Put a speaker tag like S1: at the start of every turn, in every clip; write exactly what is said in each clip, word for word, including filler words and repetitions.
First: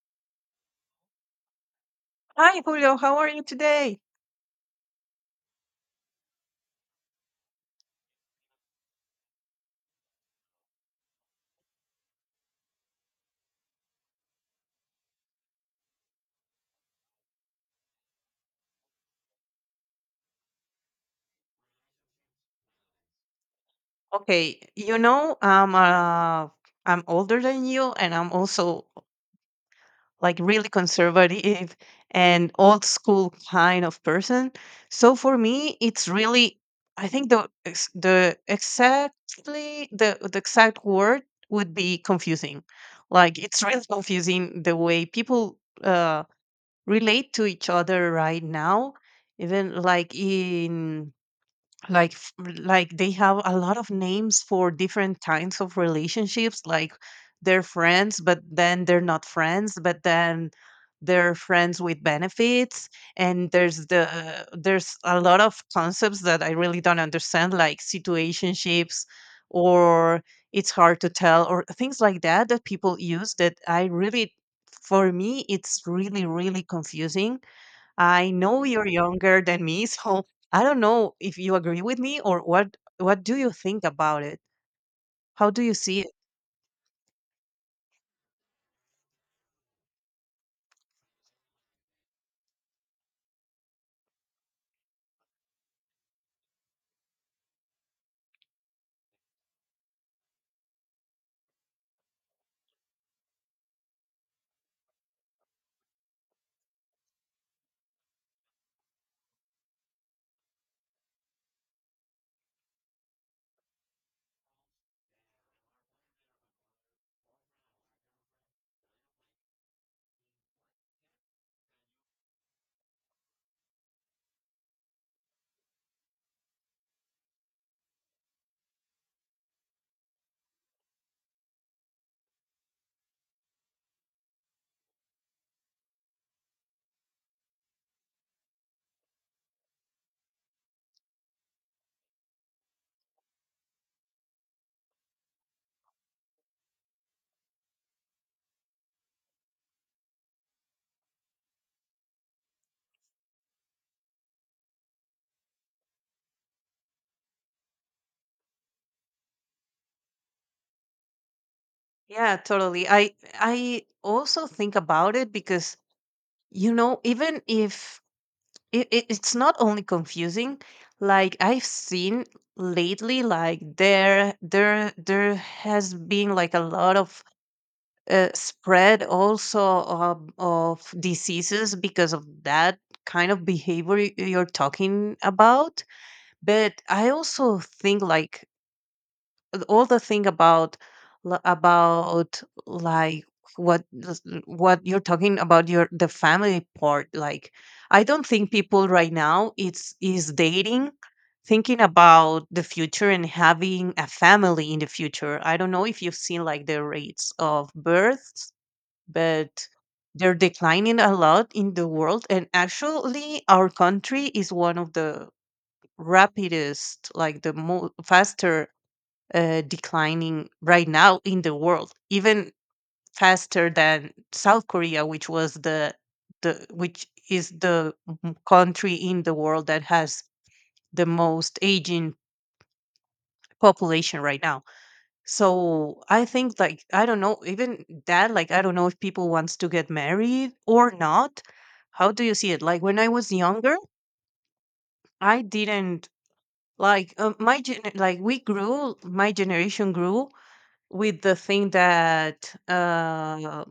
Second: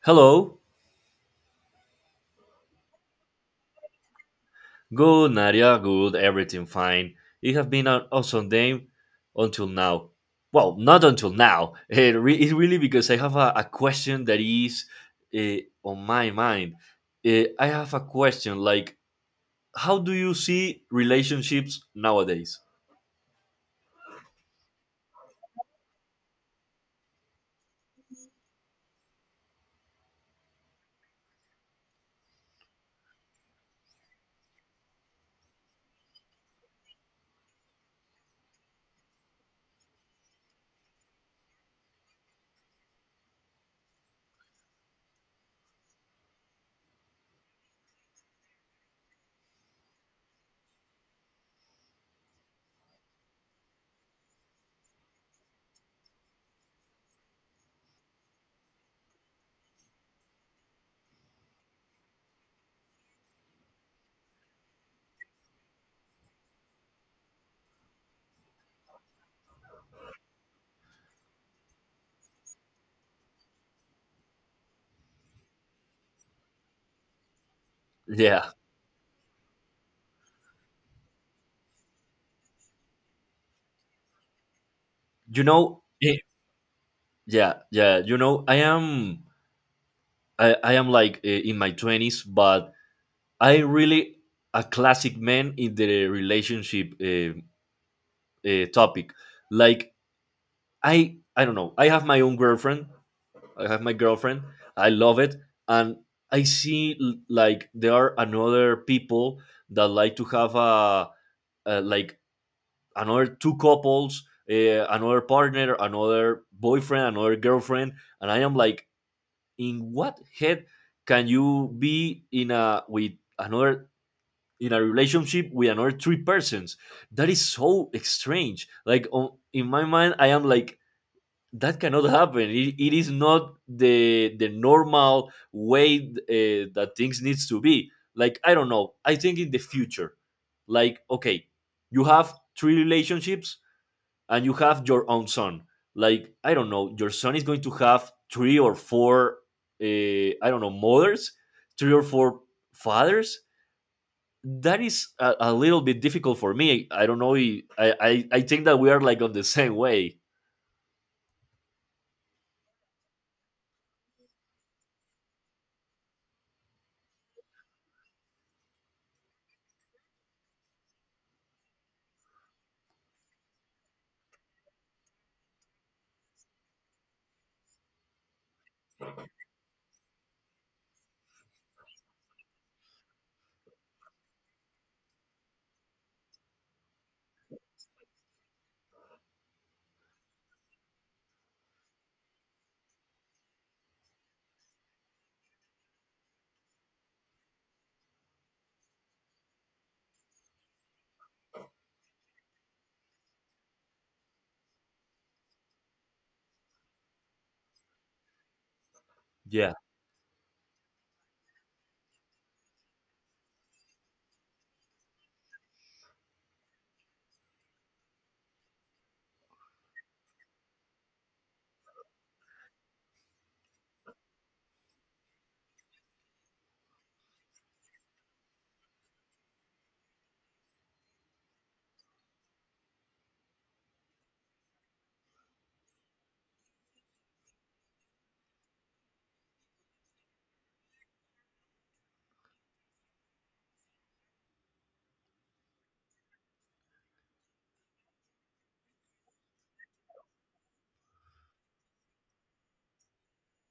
S1: Hello.
S2: Hi, Julio. How are you today?
S1: Good, Nadia. Good. Everything fine. It has been an awesome day until now. Well, not until now. It re- it's really because I have a, a question that is uh, on my mind. Eh, I have a question like, how do you see relationships nowadays?
S2: Okay, you know, I'm uh, I'm older than you, and I'm also like really conservative and old school kind of person. So for me, it's really, I think the ex- the exactly the the exact word would be confusing. Like it's really confusing the way people uh, relate to each other right now, even like in like f- r- like they have a lot of names for different kinds of relationships, like they're friends but then they're not friends, but then they're friends with benefits. And there's the there's a lot of concepts that I really don't understand, like situationships, or it's hard to tell, or things like that that people use that I really for me it's really, really confusing. I
S1: Yeah,
S2: know you're younger than me, so I don't know if you agree with me, or what what do you think about it?
S1: you
S2: How do you
S1: know,
S2: see it?
S1: eh, yeah, yeah, you know, I am, I, I am like uh, in my twenties, but I really a classic man in the relationship. Uh, uh, topic. Like I I don't know. I have my own girlfriend. I have my girlfriend. I love it, and I see l- like there are another people that like to have a, a like another two couples, uh, another partner, another boyfriend, another girlfriend, and I am like, in what head can you be in a with another in a relationship with another three persons? That is so strange. Like on, in my mind, I am like that cannot happen it, it is not the the normal way uh, that things needs to be like I don't know. I think in the future, like, okay, you have three relationships and you have your own son. Like I don't know, your son is going to have three or four, uh, I don't know, mothers, three or four fathers. That is a, a little bit difficult for me. I don't know, I, I i think that we are like on the same way.
S2: Yeah, totally. I I also think about it because, you know, even if it, it, it's not only confusing, like I've seen lately, like there there there has been like a lot of uh, spread also of, of diseases because of that kind of behavior y- you're talking about. But I also think, like, all the thing about l- about like what this- what you're talking about, your the family part, like I don't think people right now it's is dating thinking about the future and having a family in the future. I don't know if you've seen like the rates of births, but
S1: yeah,
S2: they're declining a lot in the world, and actually our country is one of the rapidest, like the mo- faster uh, declining right now in the world, even faster than South Korea, which was the the which is the m- country in the world that has the most aging population right now. So I think like, I don't know, even that, like I don't know if people wants to get married or not. How do you see it? Like when I was younger, I didn't like uh, my gen like we grew, my generation grew with the thing that uh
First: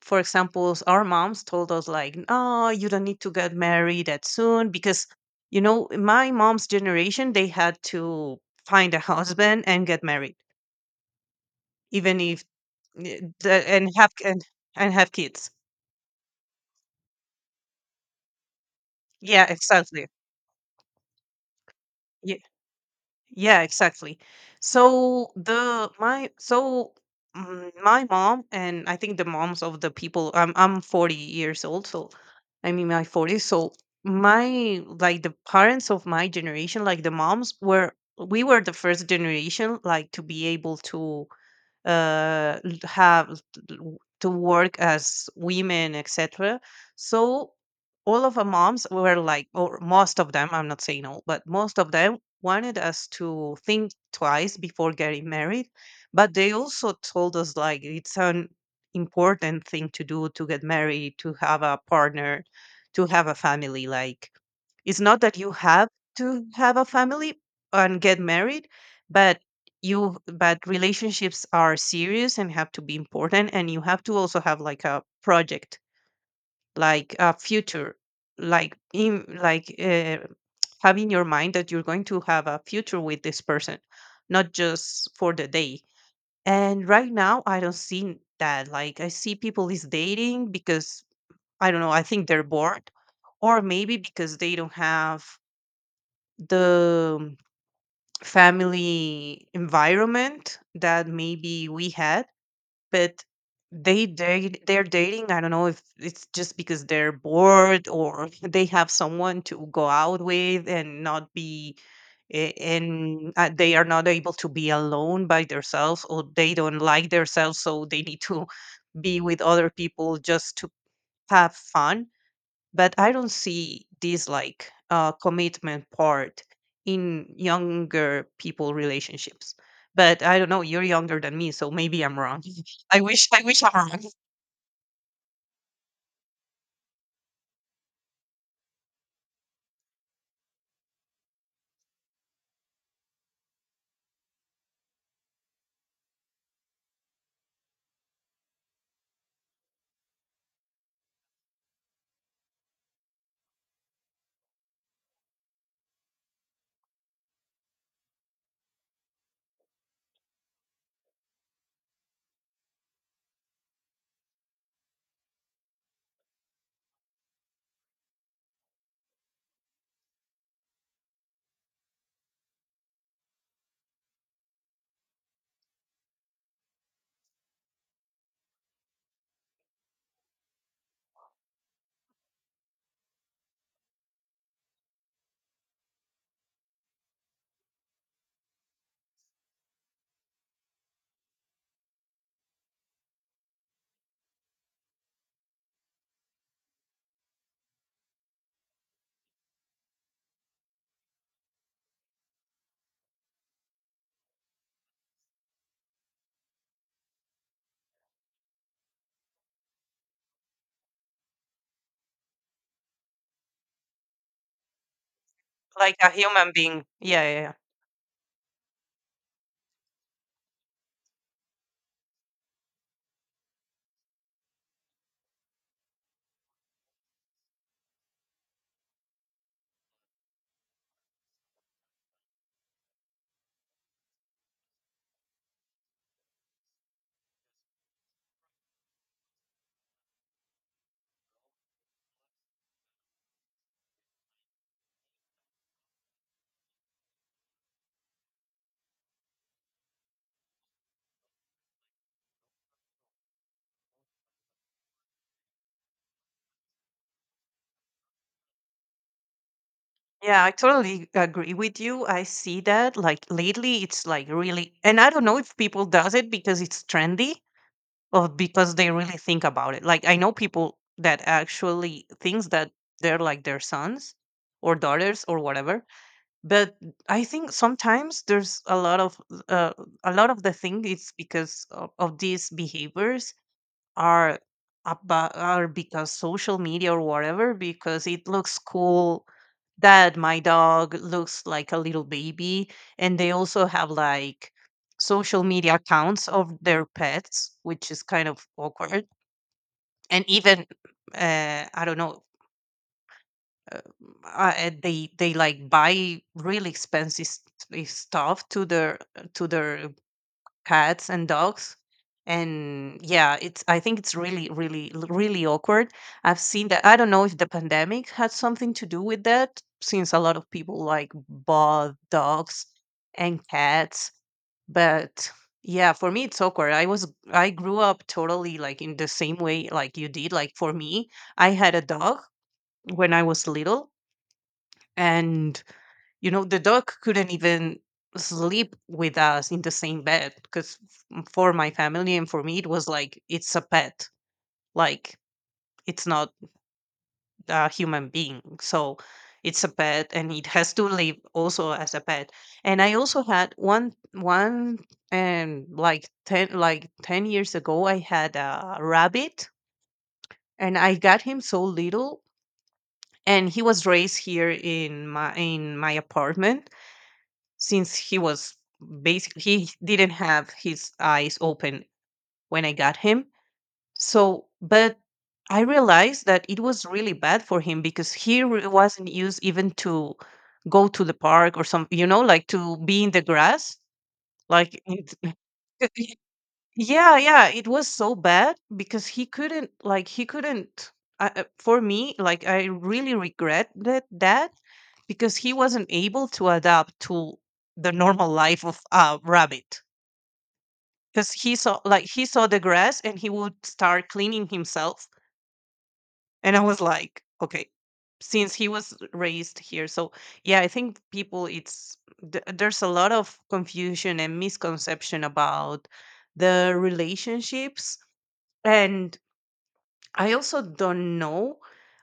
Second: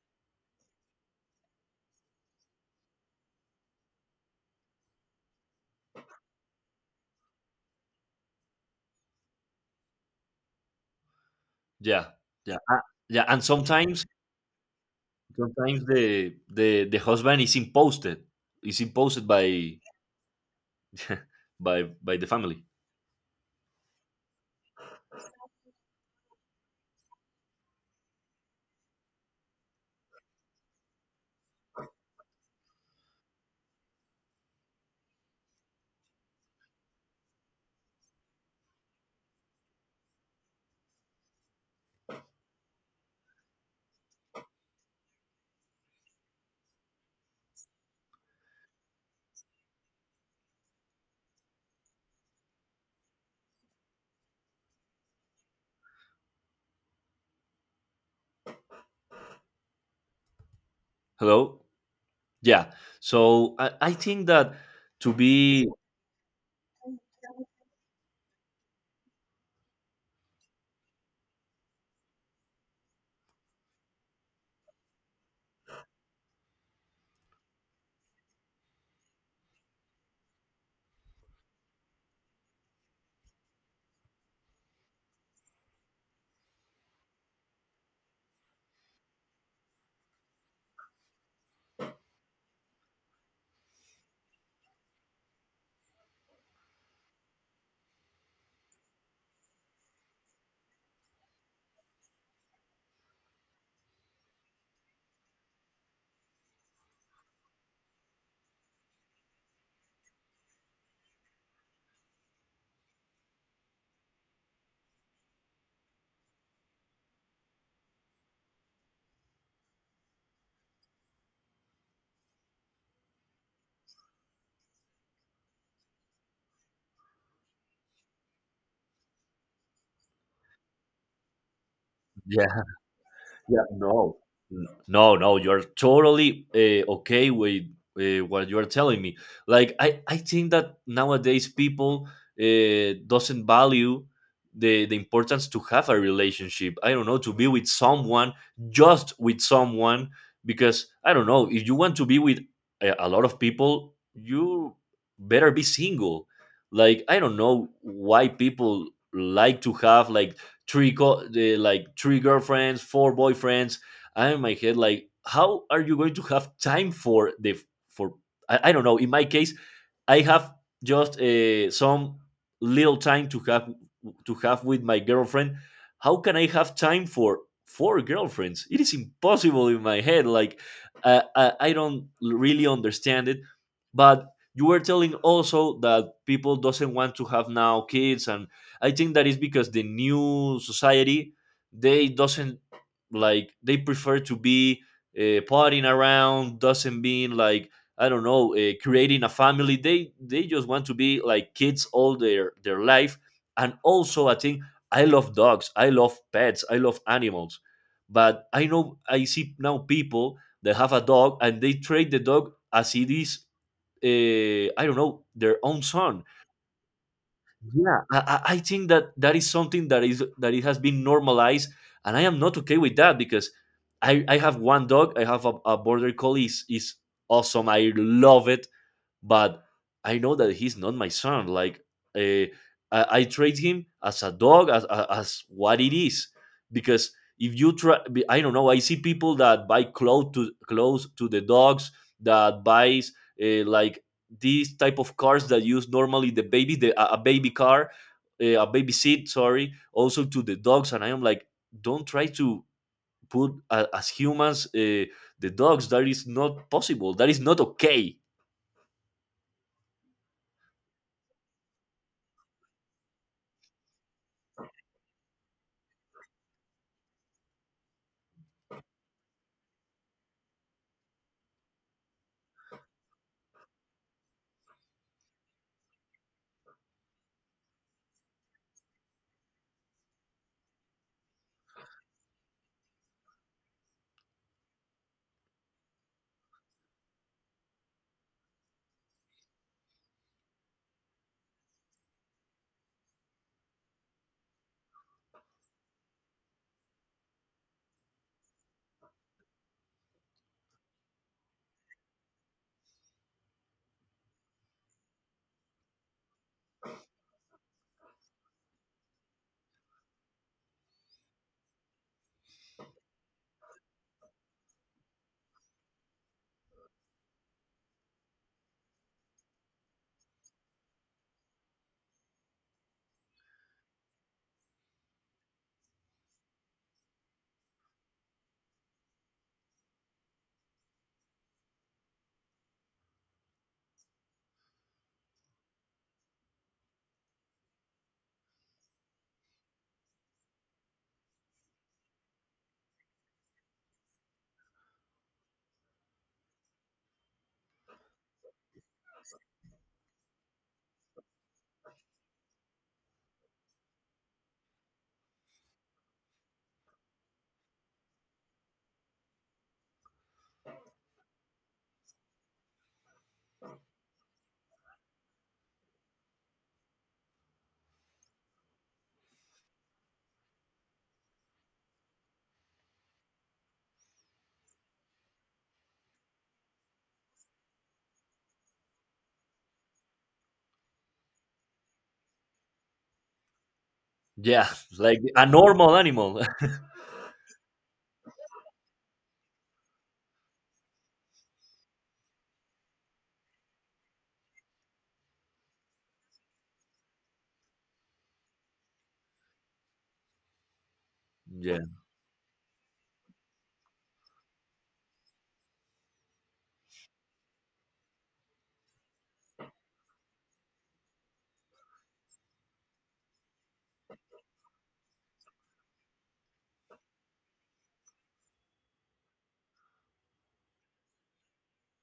S2: for example, s- our moms told us like, "No, you don't need to get married that soon because, you know, my mom's generation, they had to find a husband and get married."
S1: yeah,
S2: Even if.
S1: yeah, uh,
S2: Yeah,
S1: yeah. And
S2: the and
S1: sometimes,
S2: have, and and have kids.
S1: sometimes the the the husband is imposed. Is imposed
S2: Yeah,
S1: by
S2: exactly.
S1: by by the
S2: Yeah,
S1: family.
S2: yeah, exactly. So the my so mm, my mom, and I think the moms of the people. I'm I'm forty years old, so I'm in my forties. So my, like, the parents of my generation, like the moms, were, we were the first generation like to be able to uh, l- have l- to work as women, et cetera. So all of our moms were like, or most of them, I'm not saying all, but most of them wanted us to think twice before getting married. But they also told us like it's an important thing to do, to get married, to
S1: Hello.
S2: have a partner,
S1: Yeah.
S2: to have a
S1: So I,
S2: family.
S1: I think
S2: Like,
S1: that
S2: it's
S1: to
S2: not that you
S1: be
S2: have to have a family and get married, but you but relationships are serious and have to be important, and you have to also have like a project, like a future, like in like uh, have in your mind that you're going to have a future with this person, not just for the day. And right now I don't see that. Like, I see people is dating because, I don't know, I think they're bored, or maybe because they don't have the um, family environment that maybe we had. But they date they're dating, I don't know if it's just because they're bored or they have someone to go out with and not be a- and uh, they are not able to be alone by themselves, or they don't like themselves, so they need to be with other people just to have fun. But I don't see this like uh, commitment part in younger people relationships. But I don't know. You're younger than me, so maybe I'm wrong.
S1: yeah.
S2: I wish I
S1: Yeah,
S2: wish I'm wrong.
S1: no, N- No, no, you're totally uh, okay with uh, what you're telling me. Like I, I think that nowadays people uh, doesn't value the the importance to have a relationship. I don't know, to be with someone, just with someone, because I don't know, if you want to be with a, a lot of people, you better be single. Like I don't know why people like to have like three co- the, like three girlfriends, four boyfriends. I'm in my head like, how are you going to have time for the for I, I don't know. In my case, I have just uh, some little time to have to have with my girlfriend. How can I have time for four girlfriends? It is impossible in my head. Like uh, I, I don't really understand it. But you were telling also that people doesn't want to have now kids, and I think that is because the new society, they doesn't, like, they prefer to be uh, partying around, doesn't being like, I don't know, uh, creating a family. They they just want to be like kids all their their life. And also, I think I love dogs. I love pets. I love animals. But I know, I see now people that have a dog and they treat the dog as it is. Uh, I don't know, their own
S2: Like a
S1: son.
S2: human being. Yeah, yeah, yeah.
S1: Yeah, I, I I think that that is something that is that it has been normalized, and I am not okay with that because I I have one dog. I have a, a border collie. Is is awesome. I love it, but I know that he's not my son. Like uh, I, I treat him as a dog, as, as as what it is, because if you try, I don't know, I see people that buy clothes to clothes to the dogs, that buys uh, like these type of cars that use normally the baby, the a a baby car, uh, a baby seat. Sorry, also to the dogs, and I am like, don't try to put uh, as humans uh, the dogs. That is not possible. That is not okay.
S2: Yeah, I totally agree with you. I see that. Like lately, it's like really, and I don't know if people does it because it's trendy, or because they really think about it. Like I know people that actually thinks that they're like their sons or daughters or whatever. But I think sometimes there's a lot of uh, a lot of the thing it's because of, of these behaviors are about, are because social media or whatever, because it looks cool that my dog looks like a little baby. And they also have like social media accounts of their pets, which is kind of awkward. And even uh, I don't know uh, uh, and they they like buy really expensive s- s- stuff to their to their cats and dogs. And yeah, it's, I think it's really, really l- really awkward. I've seen that. I don't know if the pandemic had something to do with that, since a lot of people like bought dogs and cats. But yeah, for me it's awkward. i was I grew up totally like in the same way like you did. Like for me, I had a dog when I was little, and, you know, the dog couldn't even sleep with us in the same bed, because for my family and for me, it was like, it's a pet. Like, it's not a human being. So it's a pet, and it has to live also as a pet. And I also had one, one, and like ten, like ten years ago, I had a rabbit, and I got him so little, and he was raised here in my in my apartment since he was, basically, he didn't have his eyes open when I got him. So, but I realized that it was really bad for him because he re- wasn't used even to go to the park or some, you know, like to be in the grass.
S1: Yeah,
S2: Like, it,
S1: like a normal animal.
S2: yeah, yeah, it was so bad because he couldn't, like, he couldn't. I, I- for me, like, I really regret that, that, because he wasn't able to adapt to the normal life of a rabbit, because he saw
S1: Yeah.
S2: like he saw the grass and he would start cleaning himself. And I was like, okay, since he was raised here. So, yeah, I think people it's, th- there's a lot of confusion and misconception about the relationships. And I also don't know,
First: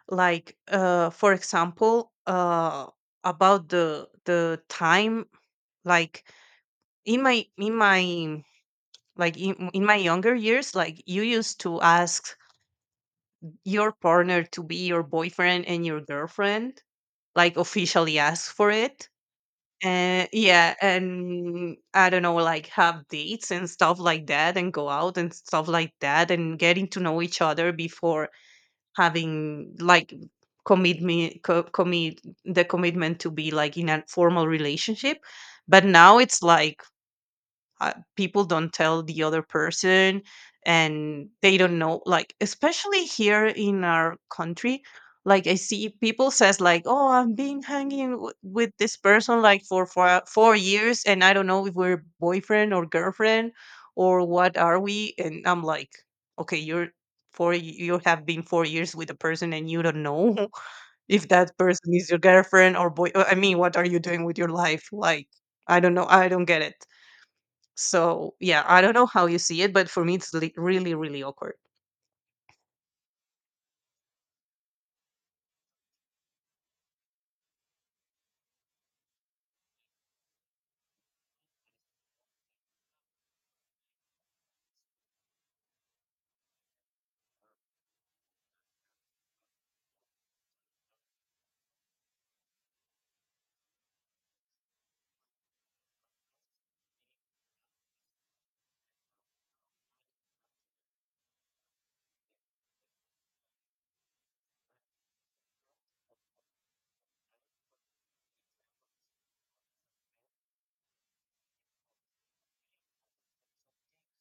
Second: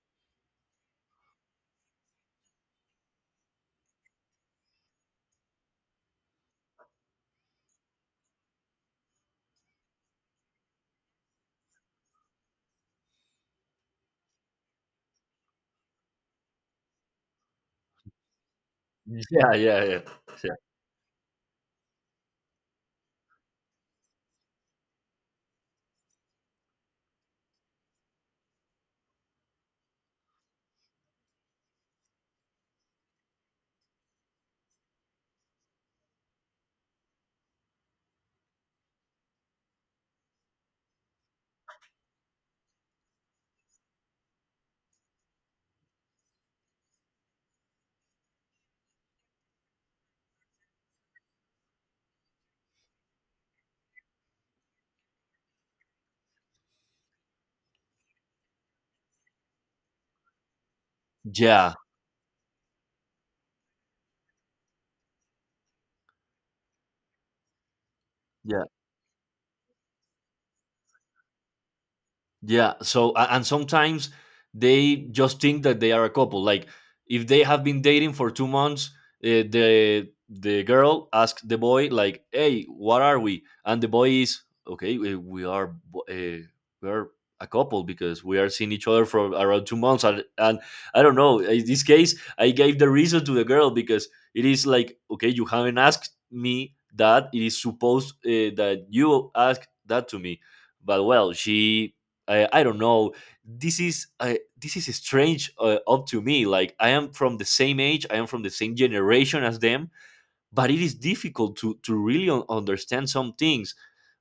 S2: like uh for example, uh about the the time, like in my in my like in, in my younger years, like you used to ask your partner to be your boyfriend and your girlfriend, like officially ask for it.
S1: Yeah, yeah, yeah.
S2: And yeah, and I don't know, like have dates and stuff like that, and go out and stuff like that, and getting to know each other before having like commit me co- commit the commitment to be like in a formal relationship. But now it's like, uh, people don't tell the other person, and they don't know, like, especially here in our country. Like, I see people says like, oh, I've been hanging w- with this person like for four, four years, and I don't know if we're boyfriend or girlfriend or what are we. And I'm like, okay, you're four y- you have been four years with a person, and you don't know if that
S1: Yeah.
S2: person is your girlfriend or boy, I mean, what are you doing with your life? Like, I don't know, I don't get it. So,
S1: Yeah.
S2: yeah, I don't know how you see it, but for me, it's li- really, really awkward.
S1: Yeah. So, a- and sometimes they just think that they are a couple. Like, if they have been dating for two months, uh, the the girl asks the boy, like, "Hey, what are we?" And the boy is, "Okay, we, we are bo- uh, we are a couple because we are seeing each other for around two months." And and I don't know. In this case, I gave the reason to the girl because it is like, okay, you haven't asked me that. It is supposed uh, that you ask that to me. But well, she I, I don't know. This is uh, this is strange uh, up to me. Like I am from the same age, I am from the same generation as them, but it is difficult to to really un- understand some things,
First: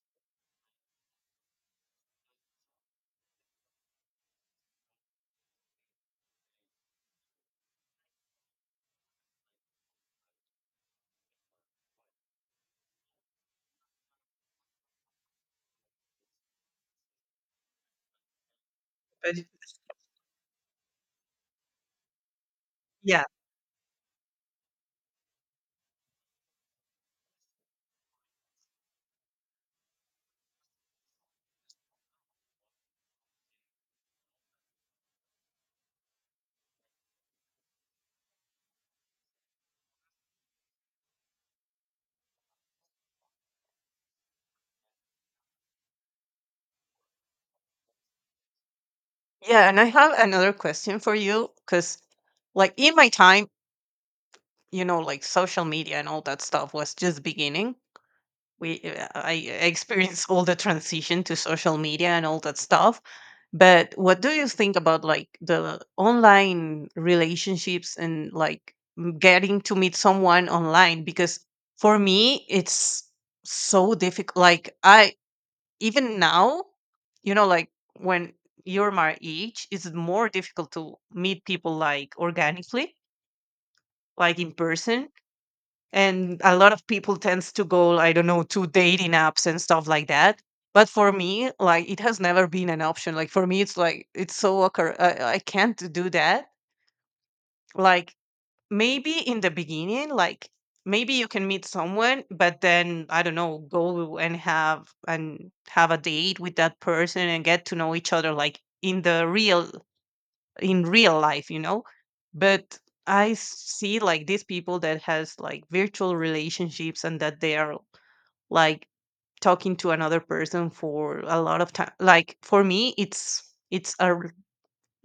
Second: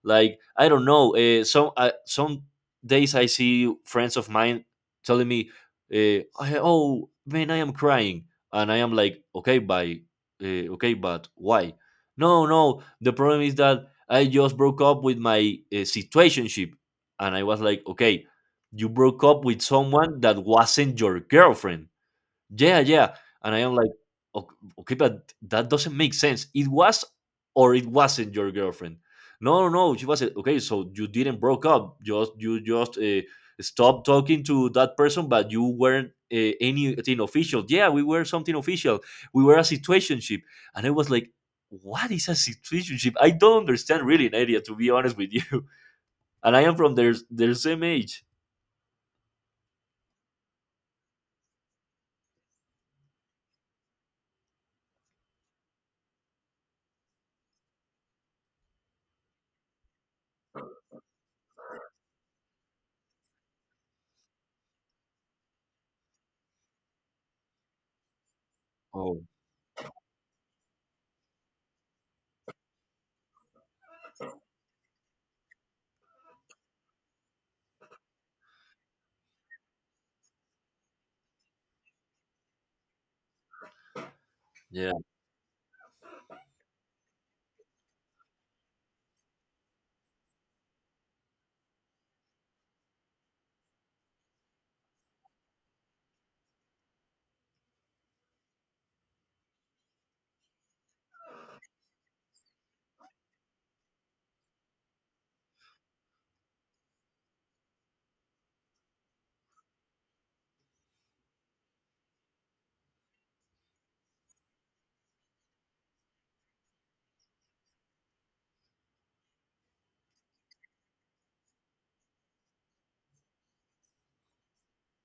S1: like I don't know, uh, some uh, some days I see friends of mine telling me, uh, I- oh man, I am crying. And I am like, okay, by uh, okay, but why? No, no, the problem is that I just broke up with my uh, situationship. And I was like, okay, you broke
S2: But
S1: up with someone that wasn't your girlfriend. Yeah, yeah.
S2: yeah,
S1: And I am like, okay, okay, but that doesn't make sense. It was, or it wasn't your girlfriend. No, no, no, she wasn't. Okay, so you didn't broke up. Just you just uh, stopped talking to that person, but you weren't uh, anything official. Yeah, we were something official. We were a situationship, and I was like, what is a situationship? I don't understand really, Nadia, to be honest with you. And I am from their their same age.
S2: yeah. And I have another question for you, because, like, in my time, you know, like social media and all that stuff was just beginning. We, uh, I I experienced all the transition to social media and all that stuff. But what do you think about like the online relationships and like m-
S1: Oh,
S2: getting to meet someone online? Because for me, it's so difficult. Like I even now, you know, like when you're my age, it's more difficult to meet people like organically, like in
S1: yeah.
S2: person. And a lot of people tends to go, I don't know, to dating apps and stuff like that. But for me, like it has never been an option. Like for me, it's like it's so awkward. I, I can't do that. Like, maybe in the beginning, like maybe you can meet someone, but then I don't know, go and have and have a date with that person and get to know each other like in the real in real life, you know? But I see like these people that has like virtual relationships, and that they are like talking to another person for a lot of time. Like for me, it's it's a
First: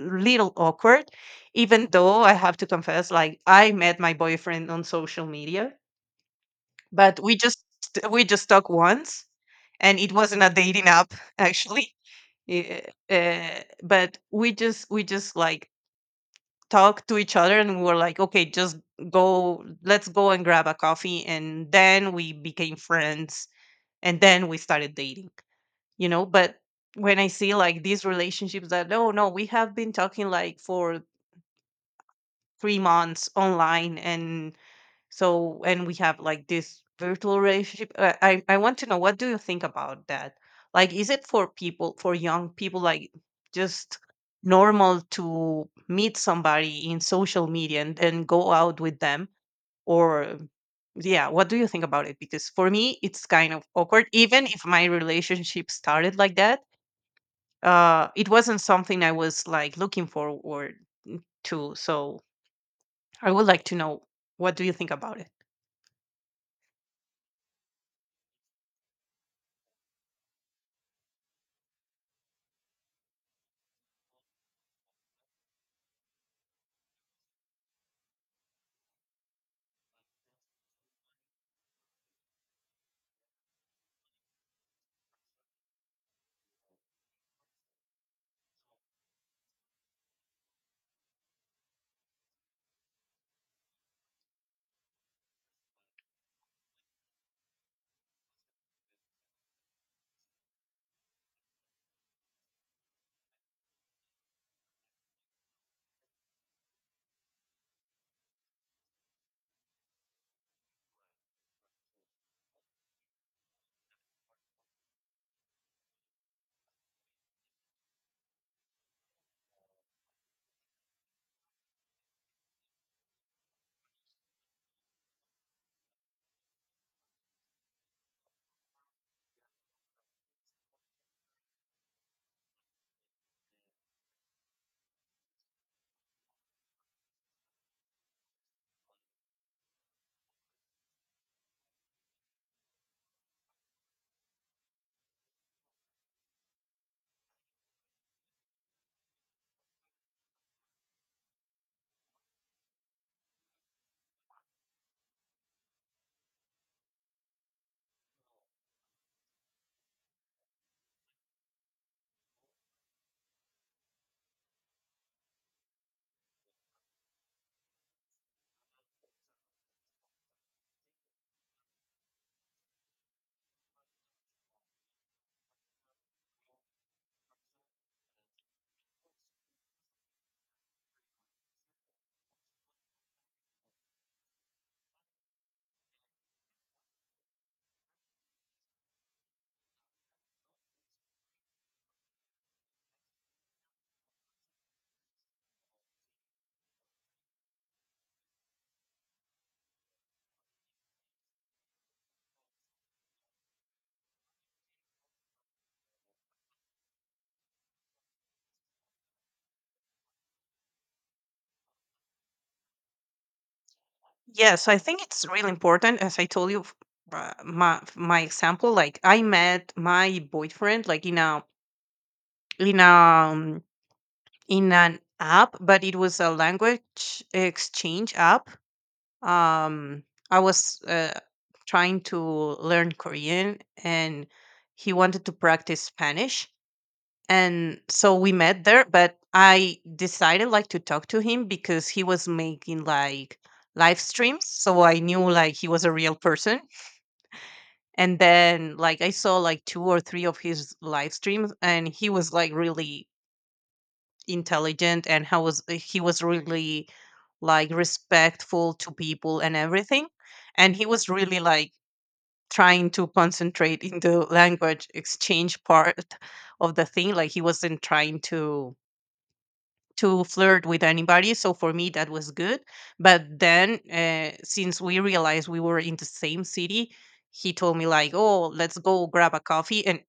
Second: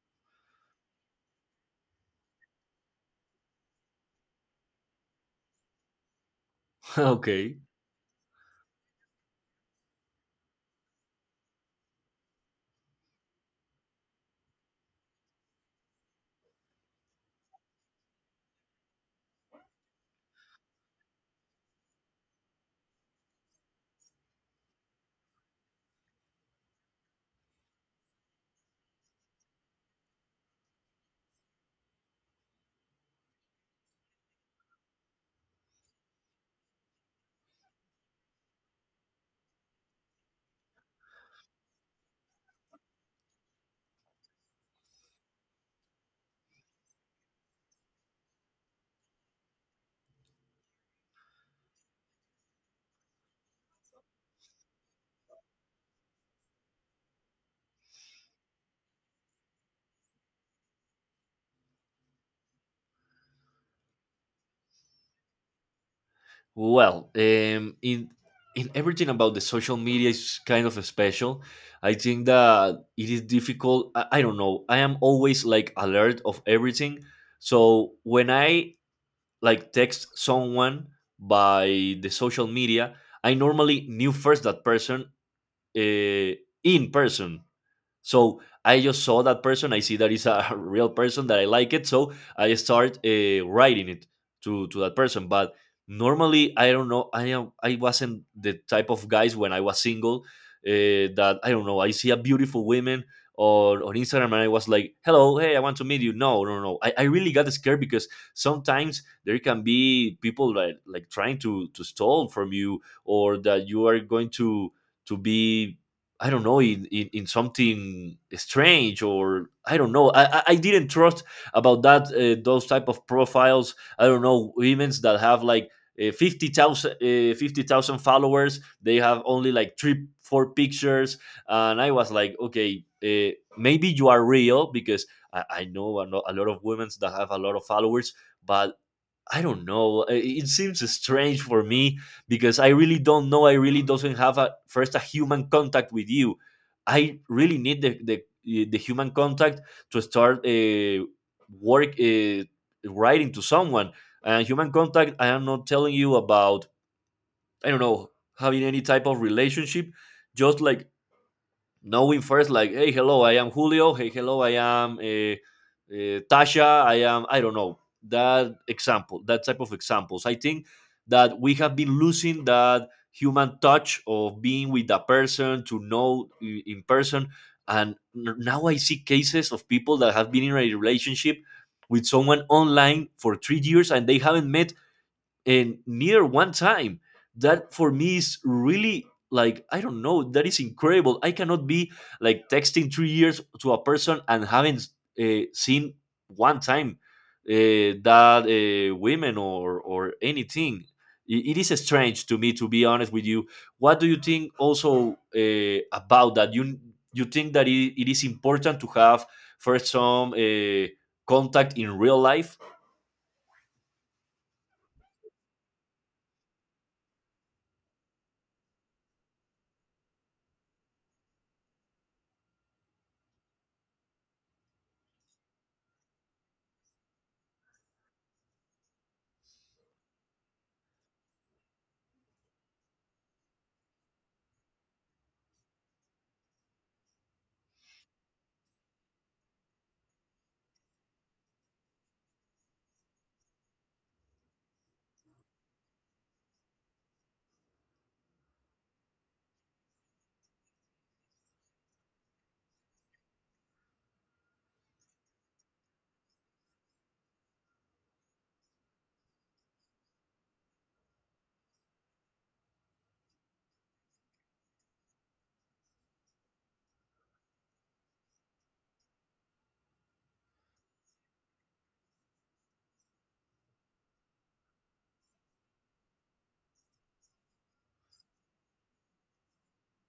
S2: little awkward, even though I have to confess, like I met my boyfriend on social media, but we
S1: Okay.
S2: just we just talked once, and it wasn't a dating app actually. Eh, eh, but we just we just like talked to each other, and we were like, okay, just go, let's go and grab a coffee, and then we became friends, and then we started dating, you know. But when I see like these relationships that, oh no, we have been talking like for three months online and so, and we have like this virtual relationship, uh, i i want to know, what do you think about that? Like, is it for people, for young people, like just normal to meet somebody in social media and, and go out with them? Or yeah, what do you think about it? Because for me it's kind of awkward, even if my relationship started like that. Uh it wasn't something I was like looking forward to, so I would like to know, what do you think about it?
S1: Well, um, in in everything about the social media is kind of special. I think that it is difficult. I, I don't know. I am always like alert of everything. So when I like text someone by the social media, I normally knew first that person uh, in person. So I just saw that person. I see that is a real person that I like it. So I start uh, writing it to to that person. But normally I don't know. I am I wasn't the type of guys when I was single, uh, that I don't know, I see a beautiful woman or on Instagram and I was like, "Hello, hey, I want to meet you." No, no, no. I, I really got scared because sometimes there can be people that like trying to to stall from you or that you are going to to be, I don't know, in, in, in something strange, or I don't know. I, I I didn't trust about that, uh, those type of profiles. I don't know, women that have like uh, fifty thousand, uh, fifty thousand followers. They have only like three four pictures, and I was like, okay, uh, maybe you are real, because I, I know a lo- a lot of women that have a lot of followers, but I don't know. uh, It seems strange for me because I really don't know. I really doesn't have a first a human contact with you. I really need the the, uh, the human contact to start uh, work uh, writing to someone. And human contact, I am not telling you about I don't know having any type of relationship. Just like knowing first, like, hey, hello, I am Julio. Hey, hello, I am uh, uh, Tasha, I am, I don't know, that example, that type of examples. I think that we have been losing that human touch of being with a person to know i- in person. And n- now I see cases of people that have been in a relationship with someone online for three years and they haven't met, and neither one time. That for me is really like, I don't know, that is incredible. I cannot be like texting three years to a person and haven't uh, seen one time uh, that uh, women or or anything. I- It is strange to me, to be honest with you. What do you think also uh, about that? You you think that it, it is important to have first some uh, contact in real life
S2: Yes, I think it's really important. As I told you, f- uh, my my example, like I met my boyfriend like in a in a um, in an app, but it was a language exchange app. Um, I was uh, trying to learn Korean, and he wanted to practice Spanish. And so we met there, but I decided like to talk to him because he was making like live streams, so I knew like he was a real person. And then like I saw like two or three of his live streams and he was like really intelligent, and how was eh, he was really like respectful to people and everything, and he was really like trying to concentrate in the language exchange part of the thing. Like, he wasn't trying to to flirt with anybody. So for me, that was good. But then, uh, since we realized we were in the same city, he told me like, "Oh, let's go grab a coffee," and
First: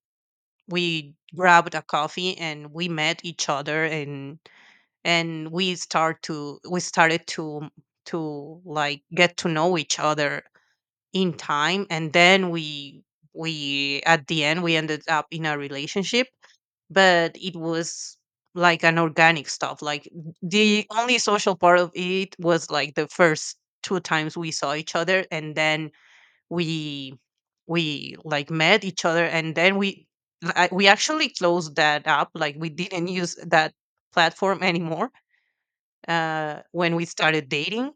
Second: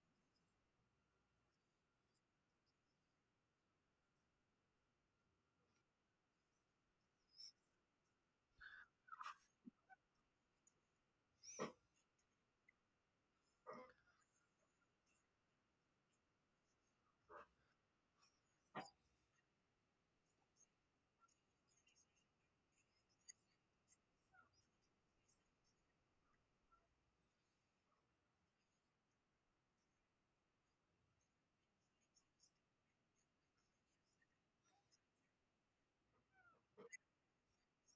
S2: we grabbed a coffee and we met each other, and and we start to we started to to like get to know each other in time, and then we we at the end we ended up in a relationship. But it was like an organic stuff. Like, the only social part of it was like the first two times we saw each other, and then we we like met each other, and then we I- we actually closed that up. Like, we didn't use that platform anymore uh, when we started dating,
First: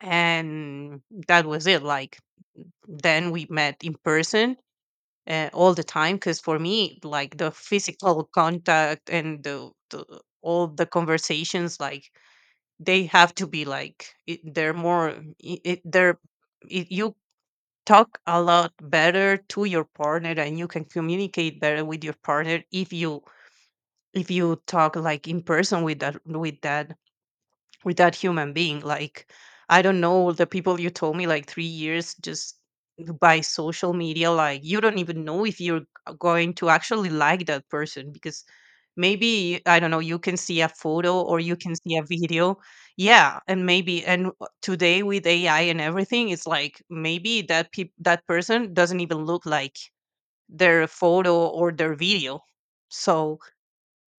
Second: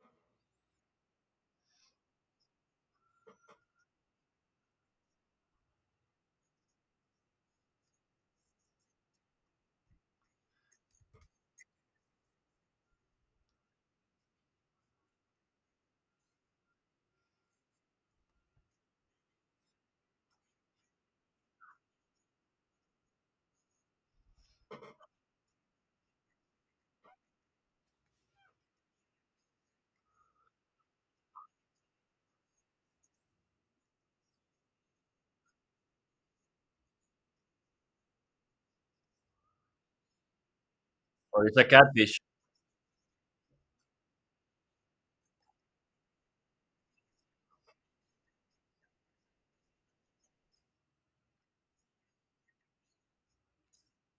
S2: and that was it. Like, then we met in person uh, all the time, because for me like the physical contact and the, the all the conversations, like they have to be like it, they're more I it, they're it, you talk a lot better to your partner and you can communicate better with your partner if you if you talk like in person with that with that with that human being. Like, I don't know, the people you told me like three years just by social media, like you don't even know if you're g- going to actually like that person, because maybe, I don't know, you can see a photo or
S1: or
S2: you
S1: it's a
S2: can see a
S1: catfish
S2: video. Yeah, and maybe, and w- today with A I and everything, it's like maybe that peop that person doesn't even look like their photo or their video. So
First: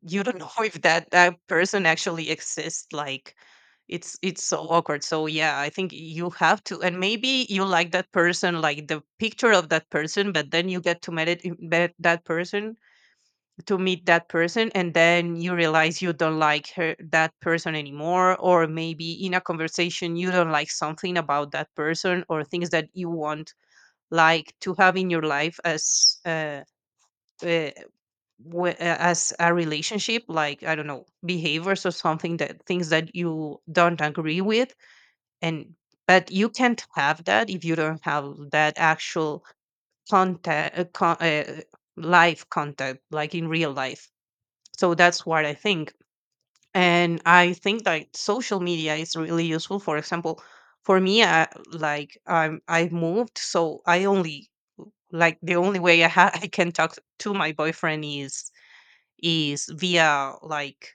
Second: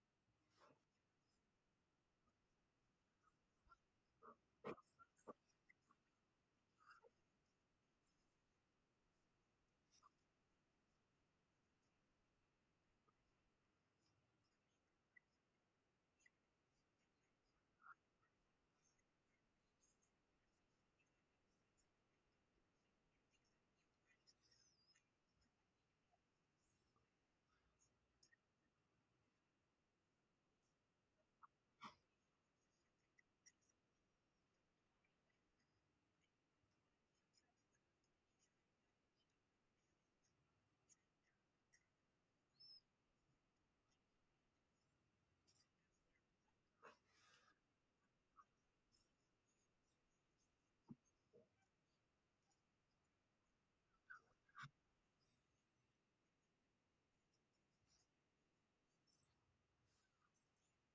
S2: you don't know if that that person actually exists. Like, it's it's so awkward. So yeah, I think you have to, and maybe you like that person, like the picture of that person, but then you get to meet it, met that person to meet that person, and then you realize you don't like her that person anymore. Or maybe in a conversation you don't like something about that person, or things that you want like to have in your life as uh, uh, whe- a- as a relationship. Like, I don't know, behaviors or something, that things that you don't agree with. And but you can't have that if you don't have that actual contact uh, con- uh, live contact, like in real life. So that's what I think. And I think that social media is really useful. For example, for me, I, like i'm i've moved, so I only, like the only way I ha- I can talk to my boyfriend is is via like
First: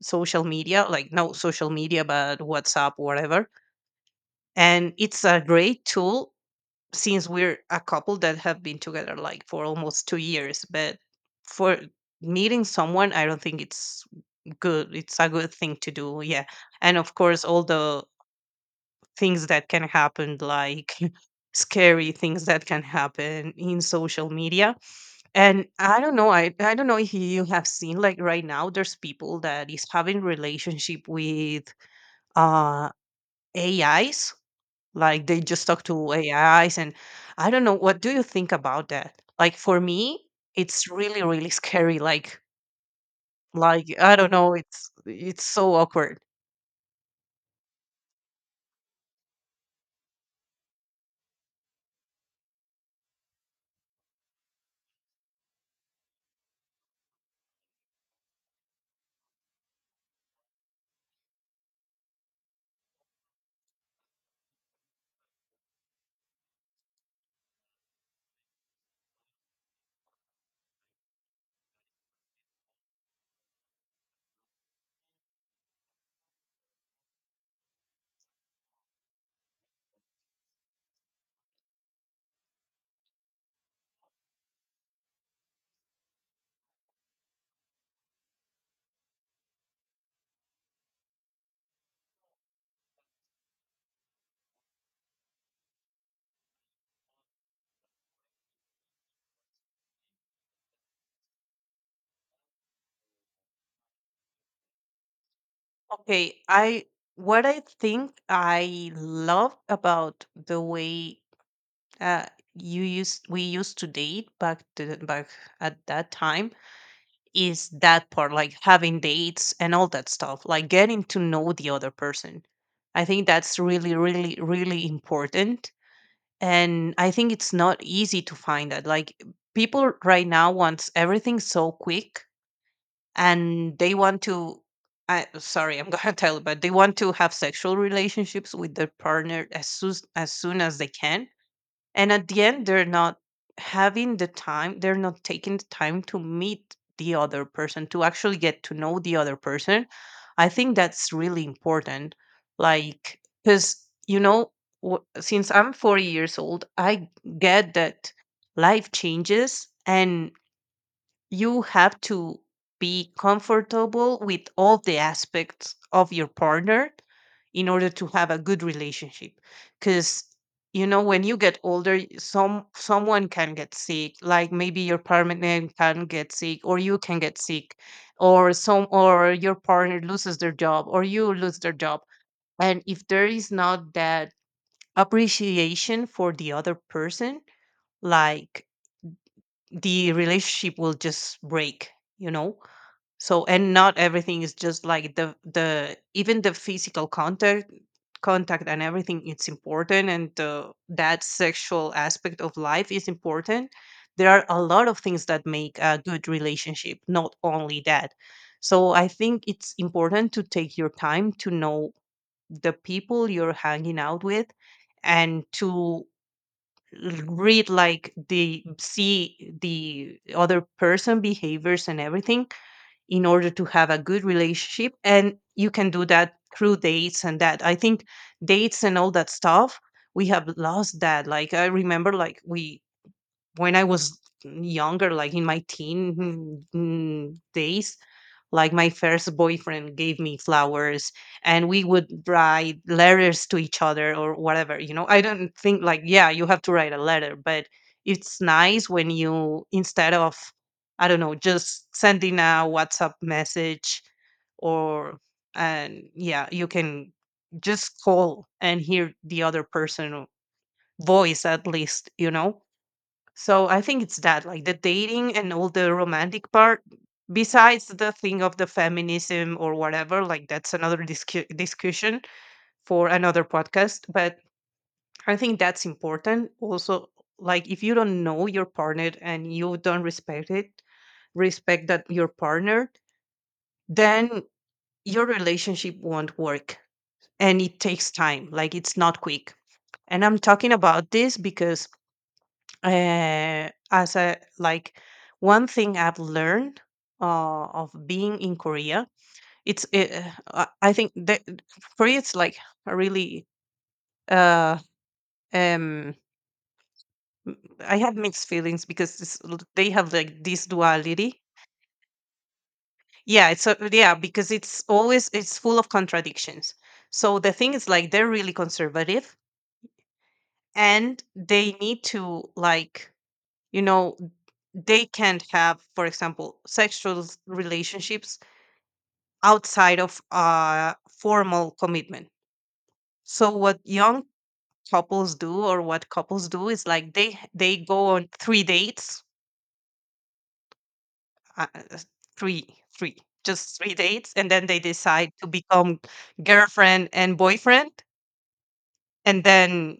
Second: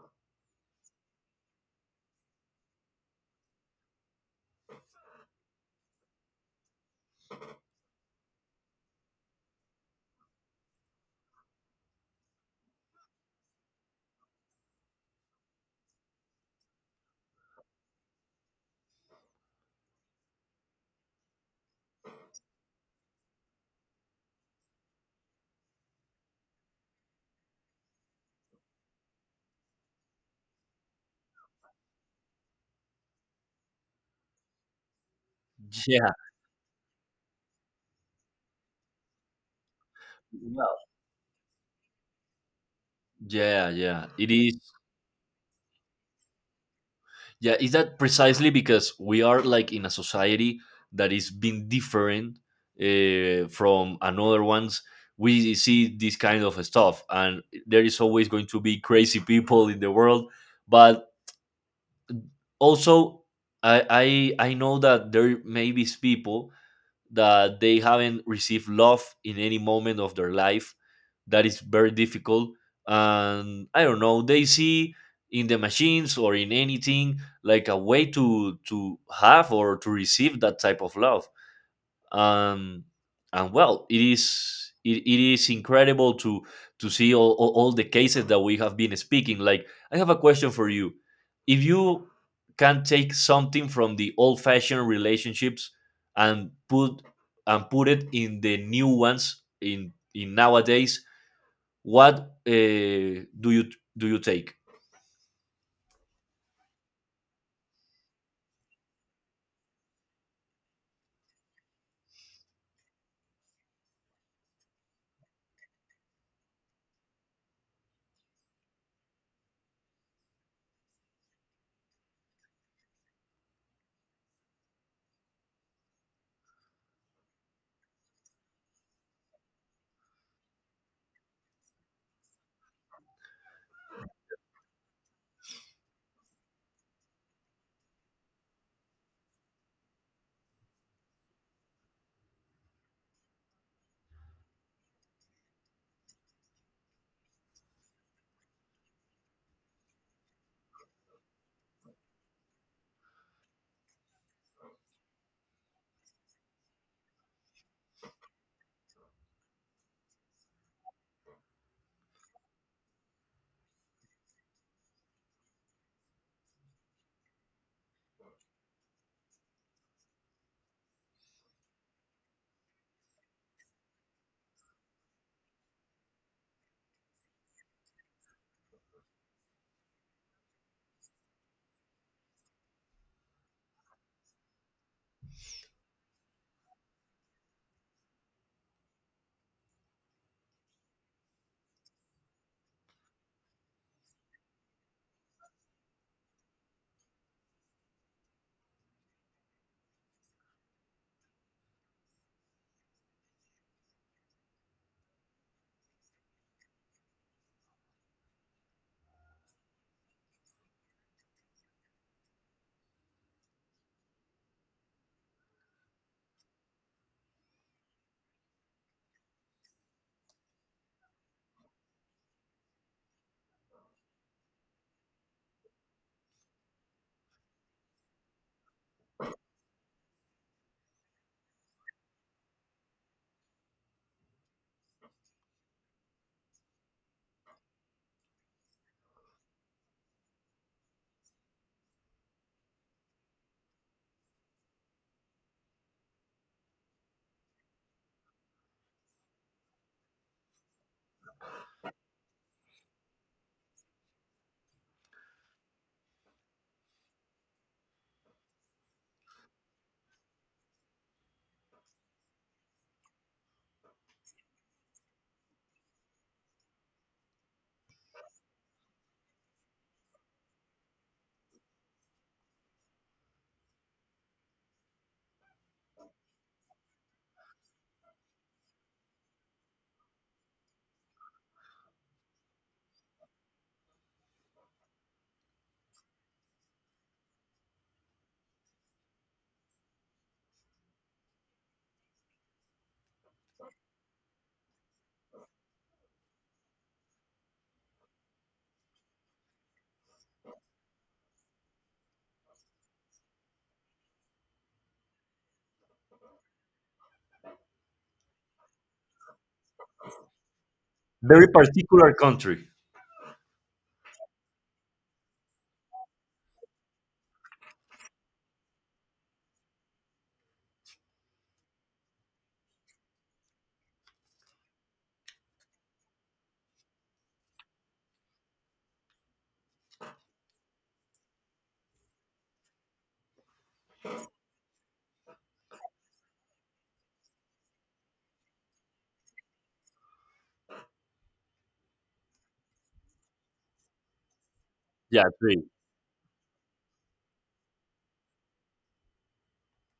S2: social media, like no social media, but WhatsApp, whatever. And it's a great tool, since we're a couple that have been together like for almost two years. But for meeting someone, I don't think it's good. It's a good thing to do. Yeah. And of course, all the things that can happen, like scary things that can happen in social media. And I don't know, I, I don't know if you have seen, like right now there's people that is having relationship with uh A Is, like they just talk
S1: yeah.
S2: to A Is. And I don't know, what do you think about that? Like for me,
S1: Well,
S2: it's really, really scary. Like
S1: yeah,
S2: like
S1: yeah
S2: I
S1: it
S2: don't know,
S1: is.
S2: it's it's so awkward.
S1: Yeah, is that precisely because we are like in a society that is being different uh, from another ones. We see this kind of stuff and there is always going to be crazy people in the world, but also I, I i know that there may be people that they haven't received love in any moment of their life. That is very difficult, and I don't know, they see in the machines or in anything like a way to to have or to receive that type of love. um, and well it is it, it is incredible to to see all, all, all the cases that we have been speaking. Like, I have a question for you. If you can take something from the old fashioned relationships and put and put it in the new ones in in nowadays, what uh, do you do you take?
S2: Okay, I what I think I love about the way uh you used we used to date back to back at that time, is that part, like having dates and all that stuff, like getting to know the other person. I think that's really, really, really important. And I think it's not easy to find that. Like, people right now wants everything so quick, and they want to, I sorry, I'm gonna tell you, but they want to have sexual relationships with their partner as soon as soon as they can. And at the end they're not having the time, they're not taking the time to meet the other person, to actually get to know the other person. I think that's really important. Like, because you know, w- since I'm forty years old, I get that life changes, and you have to be comfortable with all the aspects of your partner in order to have a good relationship. Because, you know, when you get older, some someone can get sick, like maybe your partner can get sick or you can get sick. Or some or your partner loses their job, or you lose their job. And if there is not that appreciation for the other person, like the relationship will just break, you know. So, and not everything is just like the the even the physical contact contact and everything. It's important, and uh, that sexual aspect of life is important. There are a lot of things that make a good relationship, not only that. So I think it's important to take your time to know the people you're hanging out with, and to l- read, like the see the other person behaviors and everything, in order to have a good relationship. And you can do that through dates and that. I think dates and all that stuff, we have lost that. Like, I remember like we when I was younger, like in my teen mm, days, like my first boyfriend gave me flowers, and we would write letters to each other or whatever, you know. I don't think like, yeah, you have to write a letter, but it's nice when you, instead of, I don't know, just sending a WhatsApp message or, and yeah, you can just call and hear the other person voice at least, you know? So I think it's that, like the dating and all the romantic part, besides the thing of the feminism or whatever, like that's another discu- discussion for another podcast. But I think that's important. Also, like if you don't know your partner and you don't respect it, respect that, your partner, then your relationship won't work, and it takes time. Like, it's not quick. And I'm talking about this because, uh, as a like one thing I've learned uh, of being in Korea. It's uh, uh, I think that Korea it's like a really uh, um, m- I have mixed feelings because it's, l- they have like this duality.
S1: Very particular country.
S2: Yeah, it's a, yeah, because it's always, it's full of contradictions. So the thing is like, they're really conservative, and they need to like, you know, they can't have, for example, sexual relationships outside of a formal commitment. So what young couples do, or what couples do, is like they they go on three dates, uh, uh, three three just three dates, and then they
S1: Yeah,
S2: decide to
S1: three.
S2: become girlfriend and boyfriend, and then